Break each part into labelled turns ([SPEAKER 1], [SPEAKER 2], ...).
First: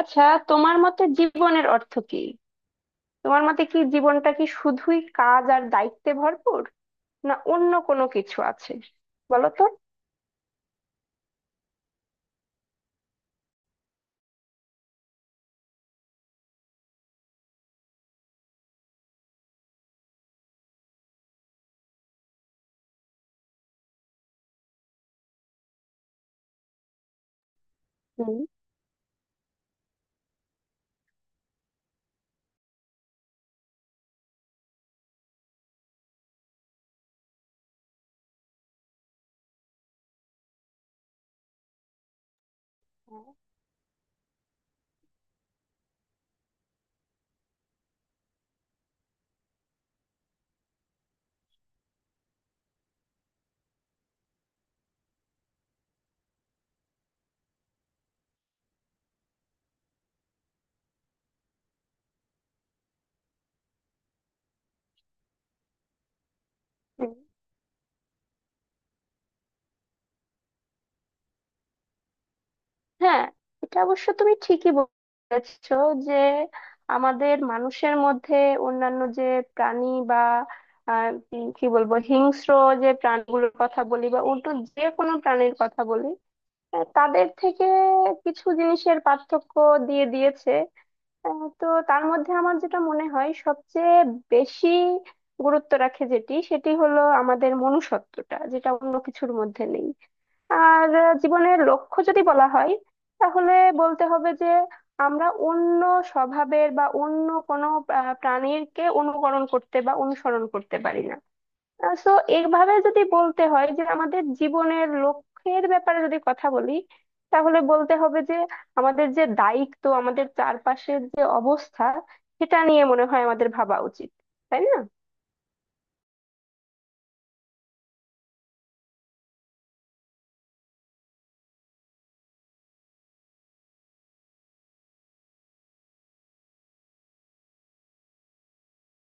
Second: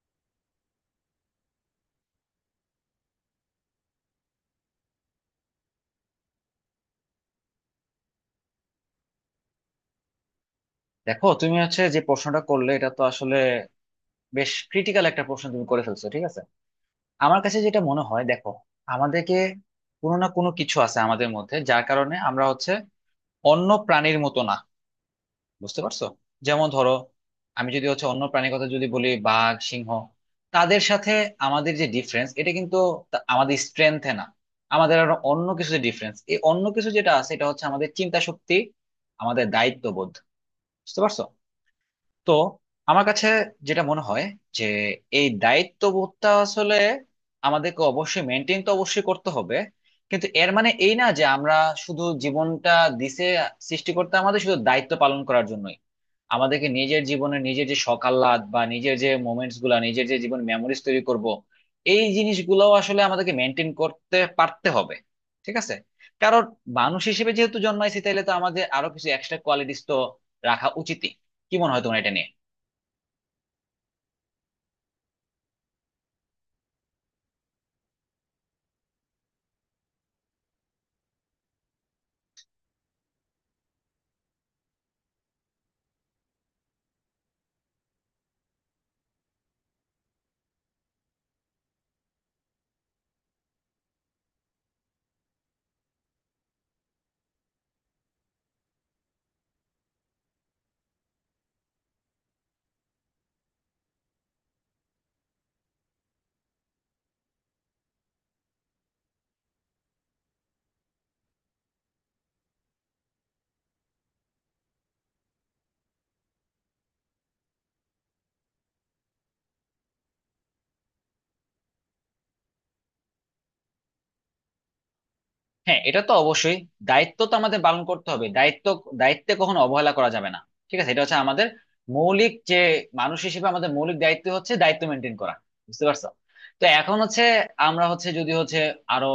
[SPEAKER 1] আচ্ছা, তোমার মতে জীবনের অর্থ কি? তোমার মতে কি জীবনটা কি শুধুই কাজ আর দায়িত্বে ভরপুর, না অন্য কোনো কিছু আছে? বলো তো।
[SPEAKER 2] দেখো, তুমি যে প্রশ্নটা করলে, এটা তো আসলে বেশ ক্রিটিক্যাল একটা প্রশ্ন তুমি করে ফেলছো। ঠিক আছে, আমার কাছে যেটা মনে হয়, দেখো, আমাদেরকে কোনো না কোনো কিছু আছে আমাদের মধ্যে, যার কারণে আমরা অন্য প্রাণীর মতো না। বুঝতে পারছো? যেমন ধরো, আমি যদি অন্য
[SPEAKER 1] হুম।
[SPEAKER 2] প্রাণীর কথা যদি বলি, বাঘ, সিংহ, তাদের সাথে আমাদের যে ডিফারেন্স, এটা কিন্তু আমাদের স্ট্রেংথে না, আমাদের আরো অন্য কিছু যে ডিফারেন্স, এই অন্য কিছু যেটা আছে এটা হচ্ছে আমাদের চিন্তা শক্তি, আমাদের দায়িত্ববোধ। বুঝতে পারছো? তো আমার কাছে যেটা মনে হয় যে এই দায়িত্ববোধটা আসলে আমাদেরকে অবশ্যই মেনটেন তো অবশ্যই করতে হবে, কিন্তু এর মানে এই না যে আমরা শুধু জীবনটা দিছে সৃষ্টিকর্তা আমাদের শুধু দায়িত্ব পালন করার জন্যই। আমাদেহ্কে নিজের জীবনে নিজের যে শখ আহ্লাদ, বা নিজের যে মোমেন্টস গুলা, নিজের যে জীবন মেমোরিজ তৈরি করব, এই জিনিসগুলো আসলে আমাদেরকে মেনটেন করতে পারতে হবে। ঠিক আছে? কারণ মানুষ
[SPEAKER 1] হুম।
[SPEAKER 2] হিসেবে যেহেতু জন্মাইছি, তাহলে তো আমাদের আরো কিছু এক্সট্রা কোয়ালিটিস তো রাখা উচিত। কি মনে হয় তোমার এটা নিয়ে?
[SPEAKER 1] হ্যাঁ, এটা অবশ্য তুমি ঠিকই বলেছো যে আমাদের মানুষের মধ্যে অন্যান্য যে প্রাণী বা আহ, কি বলবো, হিংস্র যে প্রাণীগুলোর কথা বলি বা অন্য যে কোনো প্রাণীর কথা বলি, তাদের থেকে কিছু জিনিসের পার্থক্য দিয়ে দিয়েছে। তো তার মধ্যে আমার যেটা মনে হয় সবচেয়ে বেশি গুরুত্ব রাখে যেটি, সেটি হলো আমাদের মনুষ্যত্বটা, যেটা অন্য কিছুর মধ্যে নেই। আর জীবনের লক্ষ্য যদি বলা হয়, তাহলে বলতে হবে যে আমরা অন্য স্বভাবের বা অন্য কোনো প্রাণীকে অনুকরণ করতে বা অনুসরণ করতে পারি না। সো, এইভাবে যদি বলতে হয় যে আমাদের জীবনের লক্ষ্যের ব্যাপারে যদি কথা বলি, তাহলে বলতে হবে যে আমাদের যে দায়িত্ব, আমাদের চারপাশের যে অবস্থা, সেটা নিয়ে মনে হয় আমাদের ভাবা উচিত। তাই না?
[SPEAKER 2] হ্যাঁ, এটা তো অবশ্যই, দায়িত্ব তো আমাদের পালন করতে হবে। দায়িত্বে কখনো অবহেলা করা যাবে না। ঠিক আছে, এটা হচ্ছে আমাদের মৌলিক যে মানুষ হিসেবে আমাদের মৌলিক দায়িত্ব হচ্ছে দায়িত্ব মেনটেন করা। বুঝতে পারছো? তো এখন হচ্ছে, আমরা হচ্ছে যদি হচ্ছে আরো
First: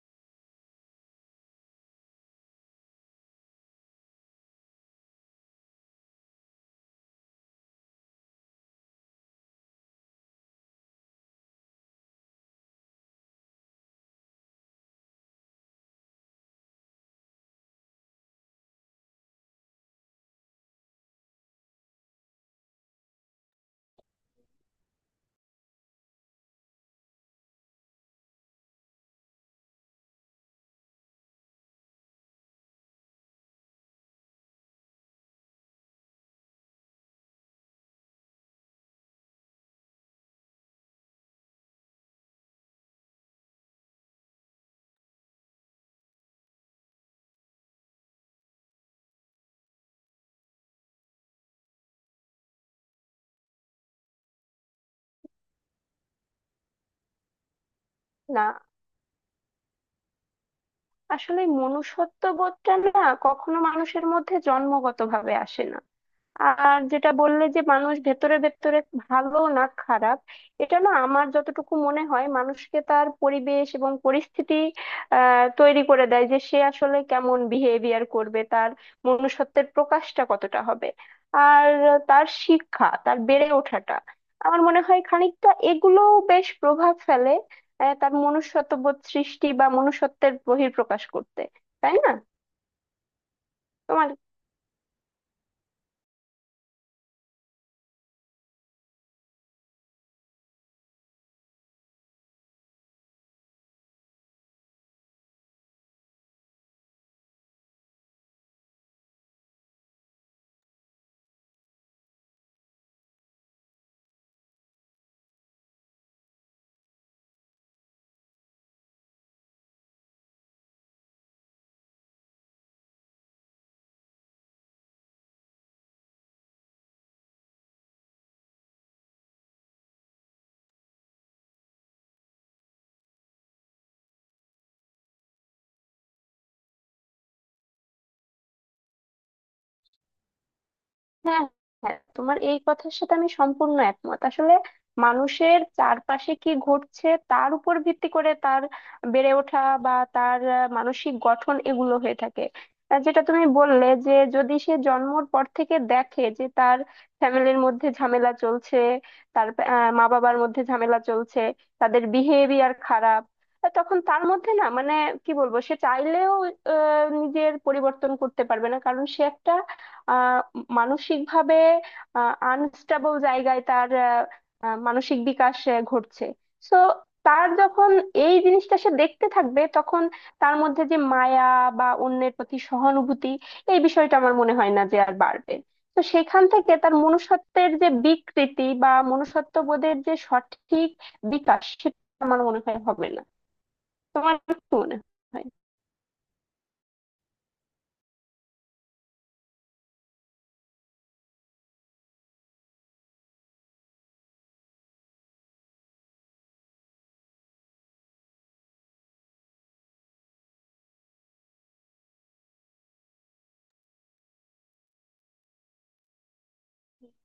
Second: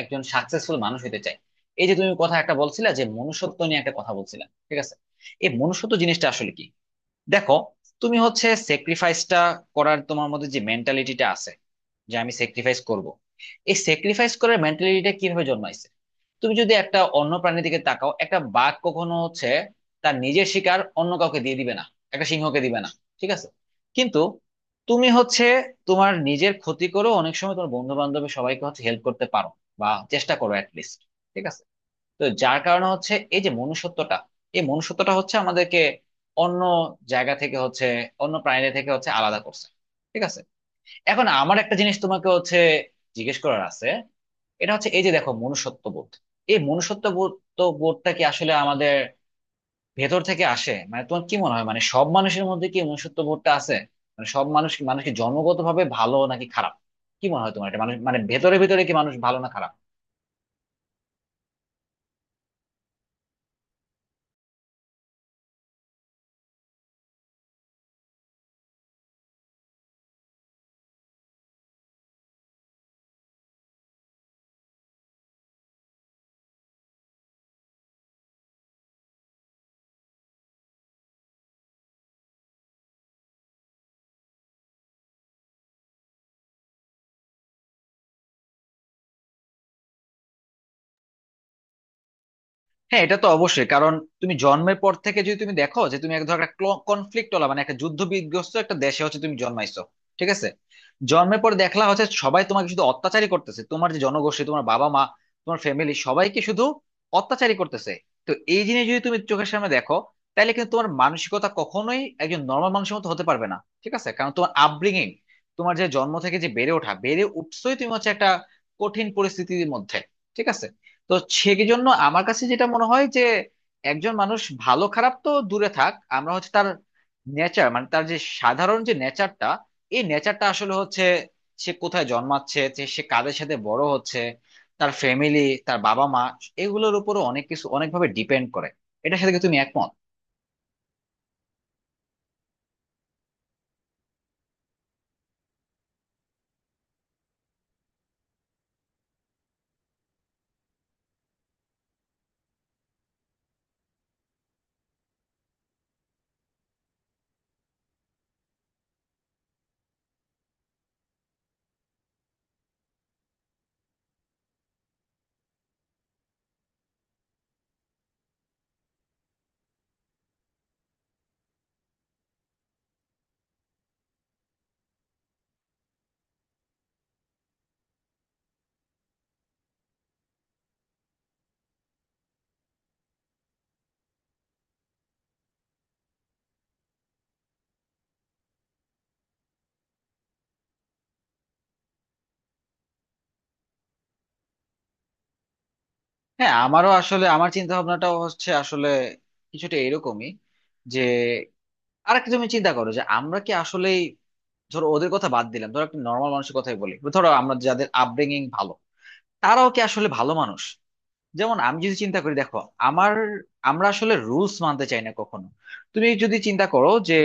[SPEAKER 2] একজন সাকসেসফুল মানুষ হতে চাই। এই যে তুমি কথা একটা বলছিলে, যে মনুষ্যত্ব নিয়ে একটা কথা বলছিলে, ঠিক আছে, এই মনুষ্যত্ব জিনিসটা আসলে কি? দেখো, তুমি স্যাক্রিফাইসটা করার তোমার মধ্যে যে মেন্টালিটিটা আছে, যে আমি স্যাক্রিফাইস করব, এই স্যাক্রিফাইস করার মেন্টালিটিটা কিভাবে জন্মাইছে? তুমি যদি একটা অন্য প্রাণীর দিকে তাকাও, একটা বাঘ কখনো তার নিজের শিকার অন্য কাউকে দিয়ে দিবে না, একটা সিংহকে দিবে না। ঠিক আছে? কিন্তু তুমি তোমার নিজের ক্ষতি করো অনেক সময়, তোমার বন্ধু বান্ধবের সবাইকে হেল্প করতে পারো, বা চেষ্টা করো অ্যাটলিস্ট। ঠিক আছে? তো যার কারণে এই যে মনুষ্যত্বটা, এই মনুষ্যত্বটা আমাদেরকে অন্য জায়গা থেকে অন্য প্রাণীদের থেকে আলাদা করছে। ঠিক আছে? এখন আমার একটা জিনিস তোমাকে জিজ্ঞেস করার আছে। এটা হচ্ছে, এই যে দেখো মনুষ্যত্ববোধ, এই মনুষ্যত্ববোধ তো বোধটা কি আসলে আমাদের ভেতর থেকে আসে? মানে তোমার কি মনে হয়, মানে সব মানুষের মধ্যে কি মনুষ্যত্ববোধটা আছে? মানে সব মানুষকে জন্মগতভাবে ভালো নাকি খারাপ? কি মনে হয় তোমার এটা? মানুষ মানে
[SPEAKER 1] না,
[SPEAKER 2] ভেতরে ভেতরে কি মানুষ ভালো না খারাপ?
[SPEAKER 1] আসলে মনুষ্যত্ব বোধটা না কখনো মানুষের মধ্যে জন্মগতভাবে আসে না। আর যেটা বললে যে মানুষ ভেতরে ভেতরে ভালো না খারাপ, এটা না, আমার যতটুকু মনে হয় মানুষকে তার পরিবেশ এবং পরিস্থিতি তৈরি করে দেয় যে সে আসলে কেমন বিহেভিয়ার করবে, তার মনুষ্যত্বের প্রকাশটা কতটা হবে। আর তার শিক্ষা, তার বেড়ে ওঠাটা আমার মনে হয় খানিকটা এগুলো বেশ প্রভাব ফেলে তার মনুষ্যত্ববোধ সৃষ্টি বা মনুষ্যত্বের বহিঃপ্রকাশ করতে। তাই না?
[SPEAKER 2] হ্যাঁ, এটা তো অবশ্যই, কারণ
[SPEAKER 1] তোমার।
[SPEAKER 2] তুমি জন্মের পর থেকে যদি তুমি দেখো যে তুমি এক ধর একটা কনফ্লিক্ট ওলা, মানে একটা যুদ্ধ বিধ্বস্ত একটা দেশে তুমি জন্মাইছো, ঠিক আছে, জন্মের পর দেখলা সবাই তোমাকে শুধু অত্যাচারই করতেছে, তোমার যে জনগোষ্ঠী, তোমার বাবা মা, তোমার ফ্যামিলি সবাইকে শুধু অত্যাচারই করতেছে, তো এই জিনিস যদি তুমি চোখের সামনে দেখো, তাহলে কিন্তু তোমার মানসিকতা কখনোই একজন নর্মাল মানুষের মতো হতে পারবে না। ঠিক আছে, কারণ তোমার আপব্রিঙিং, তোমার যে জন্ম থেকে যে বেড়ে উঠছোই তুমি একটা কঠিন পরিস্থিতির মধ্যে। ঠিক আছে? তো সেই জন্য আমার কাছে যেটা মনে হয় যে একজন মানুষ ভালো খারাপ তো দূরে থাক, আমরা তার নেচার, মানে তার যে সাধারণ যে নেচারটা, এই নেচারটা আসলে হচ্ছে সে কোথায় জন্মাচ্ছে, যে সে কাদের সাথে বড় হচ্ছে, তার ফ্যামিলি, তার বাবা মা, এগুলোর উপরও অনেক কিছু অনেকভাবে ডিপেন্ড করে। এটার সাথে কি তুমি একমত?
[SPEAKER 1] হ্যাঁ, হ্যাঁ, তোমার এই কথার সাথে আমি সম্পূর্ণ একমত আসলে। মানুষের চারপাশে কি ঘটছে তার উপর ভিত্তি করে তার বেড়ে ওঠা বা তার মানসিক গঠন এগুলো হয়ে থাকে। যেটা তুমি বললে যে যদি সে জন্মর পর থেকে দেখে যে তার ফ্যামিলির মধ্যে ঝামেলা চলছে, তার মা বাবার মধ্যে ঝামেলা চলছে, তাদের বিহেভিয়ার খারাপ, তখন তার মধ্যে না, মানে কি বলবো, সে চাইলেও নিজের পরিবর্তন করতে পারবে না, কারণ সে একটা আহ মানসিকভাবে আনস্টেবল জায়গায় তার মানসিক বিকাশ ঘটছে। সো, তার যখন এই জিনিসটা সে দেখতে থাকবে, তখন তার মধ্যে যে মায়া বা অন্যের প্রতি সহানুভূতি, এই বিষয়টা আমার মনে হয় না যে আর বাড়বে। তো সেখান থেকে তার মনুষ্যত্বের যে বিকৃতি বা মনুষ্যত্ব বোধের যে সঠিক বিকাশ, সেটা আমার মনে হয় হবে না। তোমার কি মনে হয়?
[SPEAKER 2] হ্যাঁ, আমারও আসলে আমার চিন্তা ভাবনাটাও হচ্ছে আসলে কিছুটা এরকমই, যে আরেকটা তুমি চিন্তা করো যে আমরা কি আসলেই, ধরো ওদের কথা বাদ দিলাম, ধরো একটা নর্মাল মানুষের কথাই বলি, ধরো আমরা যাদের আপব্রিঙ্গিং ভালো, তারাও কি আসলে ভালো মানুষ? যেমন আমি যদি চিন্তা করি, দেখো, আমার আমরা আসলে রুলস মানতে চাই না কখনো। তুমি যদি চিন্তা করো যে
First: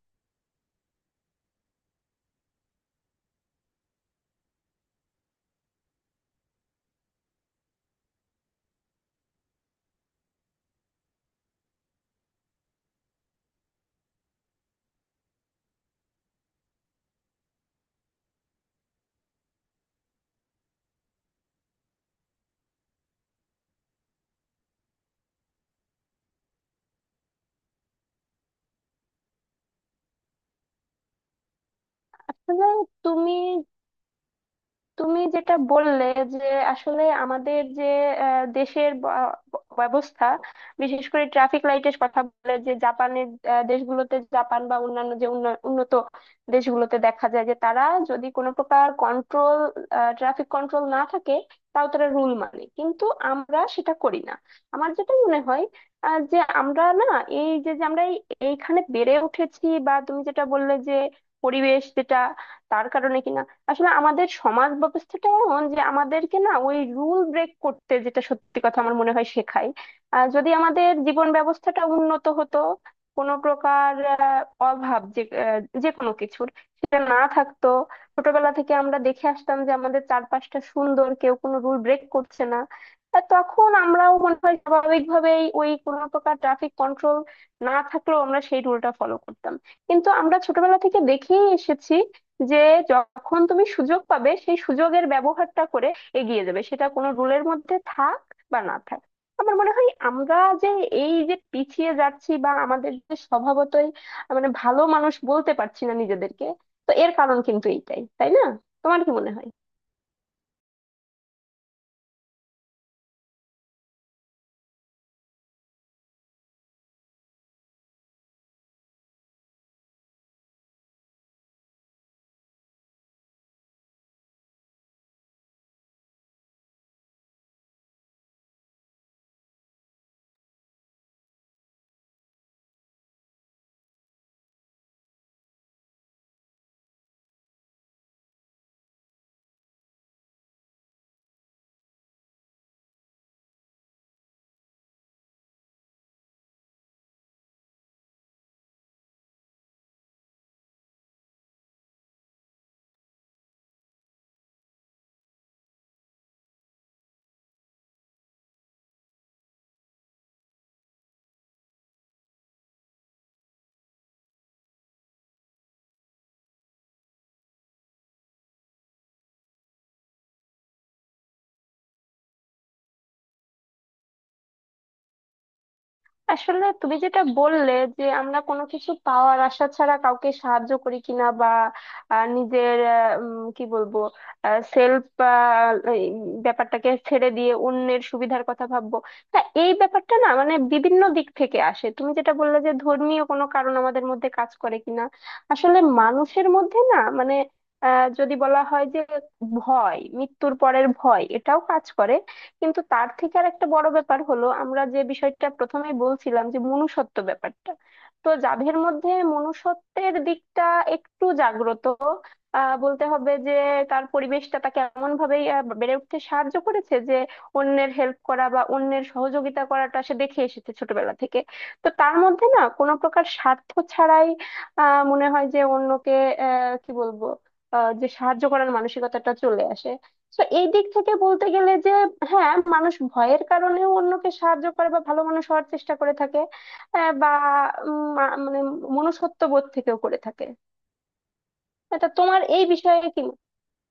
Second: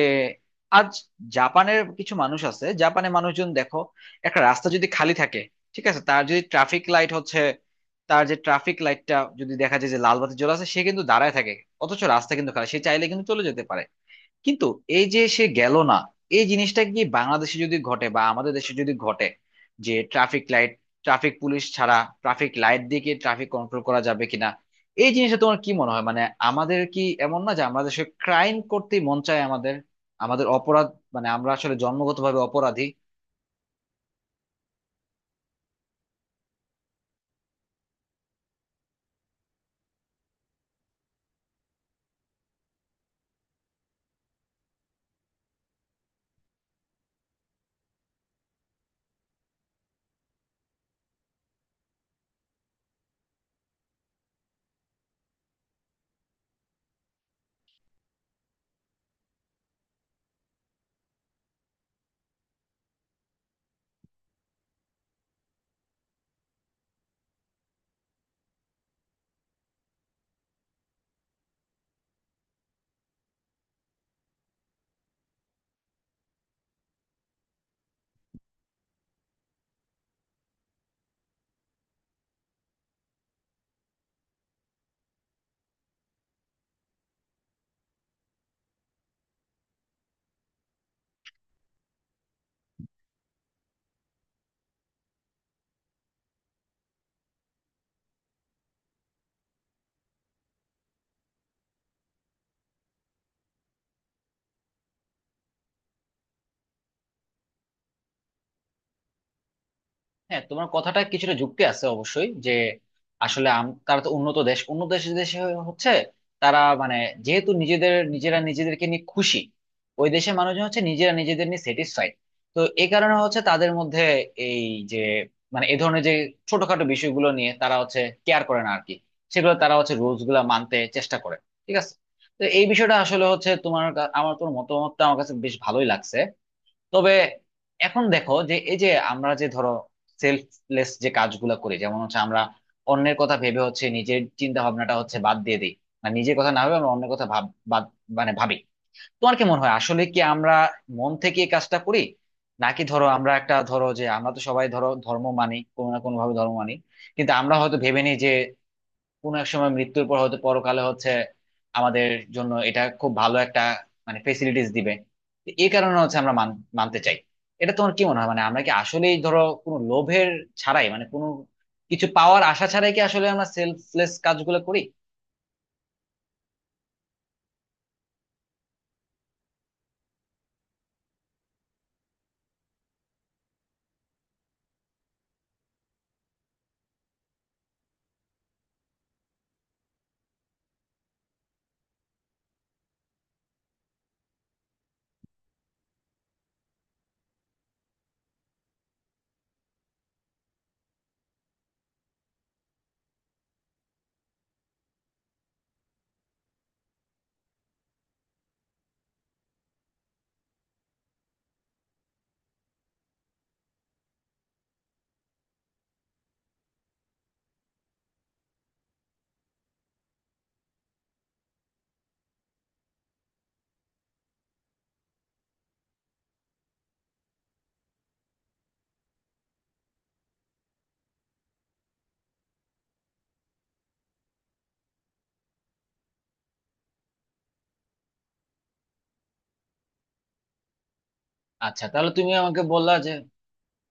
[SPEAKER 2] আজ জাপানের কিছু মানুষ আছে, জাপানের মানুষজন দেখো, একটা রাস্তা যদি খালি থাকে, ঠিক আছে, তার যদি ট্রাফিক লাইট তার যে ট্রাফিক লাইটটা যদি দেখা যায় যে লাল বাতি জ্বলা আছে, সে কিন্তু দাঁড়ায় থাকে, অথচ রাস্তা কিন্তু খালি, সে চাইলে কিন্তু চলে যেতে পারে, কিন্তু এই যে সে গেল না। এই জিনিসটা কি বাংলাদেশে যদি ঘটে, বা আমাদের দেশে যদি ঘটে, যে ট্রাফিক লাইট ট্রাফিক পুলিশ ছাড়া ট্রাফিক লাইট দিয়ে কি ট্রাফিক কন্ট্রোল করা যাবে কিনা? এই জিনিসটা তোমার কি মনে হয়? মানে আমাদের কি এমন না যে আমাদের দেশে ক্রাইম করতে মন চায়? আমাদের আমাদের অপরাধ মানে আমরা আসলে জন্মগতভাবে
[SPEAKER 1] তাহলে
[SPEAKER 2] অপরাধী?
[SPEAKER 1] তুমি, যেটা বললে যে আসলে আমাদের যে আহ, দেশের ব- ব্যবস্থা, বিশেষ করে ট্রাফিক লাইটের কথা বলে যে জাপানের, দেশগুলোতে জাপান বা অন্যান্য যে উন্নত দেশগুলোতে দেখা যায় যে তারা যদি কোনো প্রকার কন্ট্রোল, ট্রাফিক কন্ট্রোল না থাকে, তাও তারা রুল মানে, কিন্তু আমরা সেটা করি না। আমার যেটা মনে হয় যে আমরা না, এই যে যে আমরা এইখানে বেড়ে উঠেছি বা তুমি যেটা বললে যে পরিবেশ যেটা, তার কারণে কিনা, আসলে আমাদের সমাজ ব্যবস্থাটা এমন যে আমাদেরকে না ওই রুল ব্রেক করতে, যেটা সত্যি কথা, আমার মনে হয় শেখায়। আর যদি আমাদের জীবন ব্যবস্থাটা উন্নত হতো, কোনো প্রকার অভাব যে যে কোনো কিছুর, সেটা না থাকতো, ছোটবেলা থেকে আমরা দেখে আসতাম যে আমাদের চারপাশটা সুন্দর, কেউ কোনো রুল ব্রেক করছে না, আর তখন আমরাও মনে হয় স্বাভাবিকভাবেই ওই কোনো প্রকার ট্রাফিক কন্ট্রোল না থাকলেও আমরা সেই রুলটা ফলো করতাম। কিন্তু আমরা ছোটবেলা থেকে দেখেই এসেছি যে যখন তুমি সুযোগ পাবে, সেই সুযোগের ব্যবহারটা করে এগিয়ে যাবে, সেটা কোনো রুলের মধ্যে থাক বা না থাক। আমার মনে হয় আমরা যে এই যে পিছিয়ে যাচ্ছি বা আমাদের যে স্বভাবতই মানে ভালো মানুষ বলতে পারছি না নিজেদেরকে, তো এর কারণ কিন্তু এইটাই। তাই না? তোমার কি মনে হয়?
[SPEAKER 2] হ্যাঁ, তোমার কথাটা কিছুটা যুক্তি আছে অবশ্যই, যে আসলে তারা তো উন্নত দেশ, উন্নত দেশে হচ্ছে তারা মানে যেহেতু নিজেদেরকে নিয়ে খুশি, ওই দেশের মানুষজন নিজেরা নিজেদের নিয়ে স্যাটিসফাইড। তো এই কারণে তাদের মধ্যে এই যে মানে এ ধরনের যে ছোটখাটো বিষয়গুলো নিয়ে তারা কেয়ার করে না আর কি, সেগুলো তারা রুলস গুলা মানতে চেষ্টা করে। ঠিক আছে, তো এই বিষয়টা আসলে হচ্ছে, আমার তোমার মতামতটা আমার কাছে বেশ ভালোই লাগছে। তবে এখন দেখো, যে এই যে আমরা যে ধরো সেলফলেস যে কাজগুলো করি, যেমন আমরা অন্যের কথা ভেবে নিজের চিন্তা ভাবনাটা বাদ দিয়ে দিই, মানে নিজের কথা না ভেবে আমরা অন্যের কথা ভাব বাদ মানে ভাবি। তোমার কি মনে হয় আসলে কি আমরা মন থেকে এই কাজটা করি? নাকি ধরো, আমরা তো সবাই ধরো ধর্ম মানি কোনো না কোনো ভাবে ধর্ম মানি, কিন্তু আমরা হয়তো ভেবে নিই যে কোনো এক সময় মৃত্যুর পর হয়তো পরকালে আমাদের জন্য এটা খুব ভালো একটা, মানে ফেসিলিটিস দিবে, তো এই কারণে আমরা মানতে চাই। এটা তোমার কি মনে হয়? মানে আমরা কি আসলেই ধরো কোনো লোভের ছাড়াই, মানে কোনো কিছু পাওয়ার আশা ছাড়াই কি আসলে আমরা সেলফলেস কাজগুলো করি?
[SPEAKER 1] আসলে তুমি যেটা বললে যে আমরা কোনো কিছু পাওয়ার আশা ছাড়া কাউকে সাহায্য করি কিনা বা নিজের কি বলবো, সেলফ ব্যাপারটাকে ছেড়ে দিয়ে অন্যের সুবিধার কথা ভাববো, তা এই ব্যাপারটা না মানে বিভিন্ন দিক থেকে আসে। তুমি যেটা বললে যে ধর্মীয় কোনো কারণ আমাদের মধ্যে কাজ করে কিনা, আসলে মানুষের মধ্যে না মানে যদি বলা হয় যে ভয়, মৃত্যুর পরের ভয়, এটাও কাজ করে। কিন্তু তার থেকে আর একটা বড় ব্যাপার হলো আমরা যে বিষয়টা প্রথমেই বলছিলাম যে মনুষ্যত্ব ব্যাপারটা, তো যাদের মধ্যে মনুষ্যত্বের দিকটা একটু জাগ্রত, বলতে হবে যে তার পরিবেশটা তাকে এমন ভাবেই বেড়ে উঠতে সাহায্য করেছে যে অন্যের হেল্প করা বা অন্যের সহযোগিতা করাটা সে দেখে এসেছে ছোটবেলা থেকে। তো তার মধ্যে না কোনো প্রকার স্বার্থ ছাড়াই মনে হয় যে অন্যকে আহ কি বলবো যে সাহায্য করার মানসিকতাটা চলে আসে। তো এই দিক থেকে বলতে গেলে যে হ্যাঁ, মানুষ ভয়ের কারণেও অন্যকে সাহায্য করে বা ভালো মানুষ হওয়ার চেষ্টা করে থাকে বা মানে মনুষ্যত্ব বোধ থেকেও করে থাকে।
[SPEAKER 2] আচ্ছা,
[SPEAKER 1] এটা
[SPEAKER 2] তাহলে তুমি
[SPEAKER 1] তোমার
[SPEAKER 2] আমাকে
[SPEAKER 1] এই
[SPEAKER 2] বললা
[SPEAKER 1] বিষয়ে
[SPEAKER 2] যে,
[SPEAKER 1] কি মত?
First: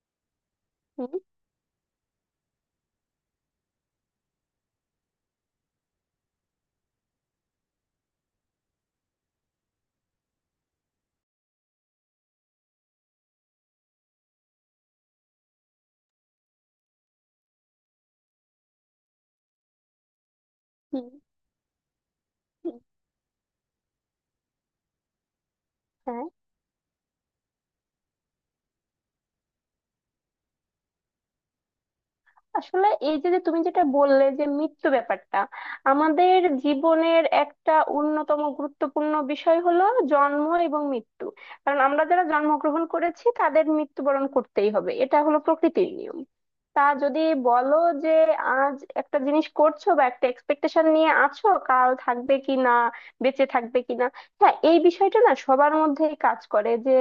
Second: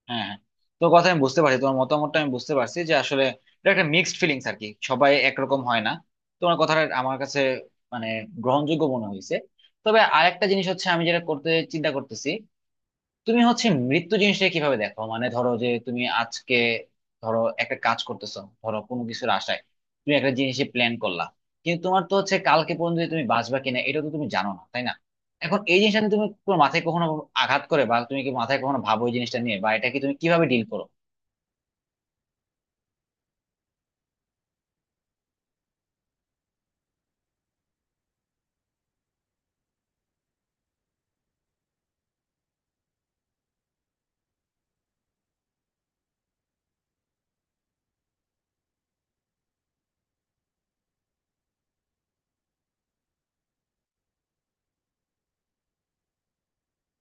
[SPEAKER 2] হ্যাঁ হ্যাঁ, তোর কথা
[SPEAKER 1] হুম।
[SPEAKER 2] আমি বুঝতে পারছি, তোমার মতামতটা আমি বুঝতে পারছি যে আসলে এটা একটা মিক্সড ফিলিংস আর কি, সবাই একরকম হয় না। তোমার কথাটা আমার কাছে মানে গ্রহণযোগ্য মনে হয়েছে। তবে আরেকটা জিনিস হচ্ছে আমি যেটা করতে চিন্তা করতেছি, তুমি মৃত্যু জিনিসটা কিভাবে দেখো? মানে ধরো যে তুমি আজকে ধরো একটা কাজ করতেছো, ধরো কোনো কিছুর আশায় তুমি একটা জিনিসে প্ল্যান
[SPEAKER 1] হুম।
[SPEAKER 2] করলা, কিন্তু তোমার তো কালকে
[SPEAKER 1] হুম।
[SPEAKER 2] পর্যন্ত যে তুমি বাঁচবা কিনা এটা তো তুমি জানো না, তাই না? এখন এই জিনিসটা নিয়ে তুমি
[SPEAKER 1] হ্যাঁ,
[SPEAKER 2] তোমার মাথায় কখনো আঘাত করে, বা তুমি কি মাথায় কখনো ভাবো এই জিনিসটা নিয়ে, বা এটা কি তুমি কিভাবে ডিল করো?
[SPEAKER 1] আসলে এই যে যে তুমি যেটা বললে যে মৃত্যু ব্যাপারটা, আমাদের জীবনের একটা অন্যতম গুরুত্বপূর্ণ বিষয় হলো জন্ম এবং মৃত্যু। কারণ আমরা যারা জন্মগ্রহণ করেছি তাদের মৃত্যুবরণ করতেই হবে, এটা হলো প্রকৃতির নিয়ম। তা যদি বলো যে আজ একটা জিনিস করছো বা একটা এক্সপেকটেশন নিয়ে আছো, কাল থাকবে কি না, বেঁচে থাকবে কি না, হ্যাঁ, এই বিষয়টা না সবার মধ্যেই কাজ করে যে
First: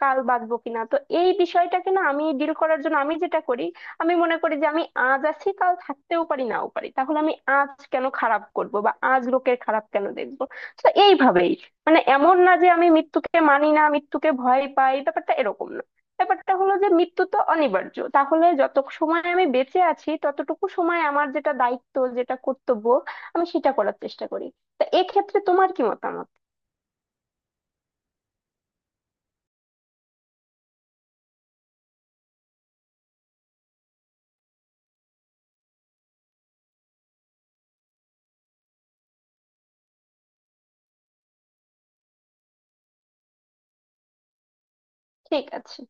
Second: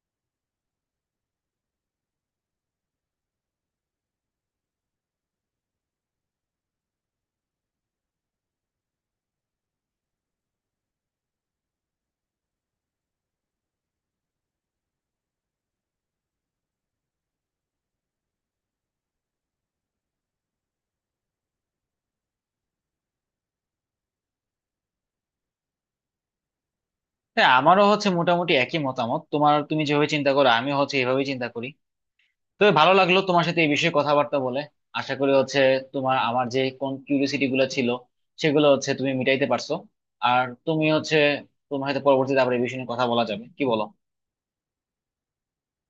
[SPEAKER 1] কাল বাঁচবো কিনা। তো এই বিষয়টাকে না আমি ডিল করার জন্য আমি যেটা করি, আমি মনে করি যে আমি আজ আছি, কাল থাকতেও পারি নাও পারি, তাহলে আমি আজ কেন খারাপ করব বা আজ লোকের খারাপ কেন দেখবো। তো এইভাবেই, মানে এমন না যে আমি মৃত্যুকে মানি না, মৃত্যুকে ভয় পাই, ব্যাপারটা এরকম না। ব্যাপারটা হলো যে মৃত্যু তো অনিবার্য, তাহলে যত সময় আমি বেঁচে আছি ততটুকু সময় আমার যেটা দায়িত্ব, যেটা কর্তব্য, আমি সেটা করার চেষ্টা করি। তা এক্ষেত্রে তোমার কি মতামত?
[SPEAKER 2] হ্যাঁ, আমারও মোটামুটি একই মতামত, তোমার তুমি যেভাবে চিন্তা করো আমি এভাবেই চিন্তা করি। তবে ভালো লাগলো তোমার সাথে এই বিষয়ে কথাবার্তা বলে। আশা করি তোমার আমার যে কোন কিউরিওসিটি গুলো ছিল, সেগুলো তুমি মিটাইতে পারছো। আর তুমি তোমার হয়তো পরবর্তীতে আবার এই বিষয়ে নিয়ে কথা বলা যাবে, কি বলো?
[SPEAKER 1] ঠিক আছে।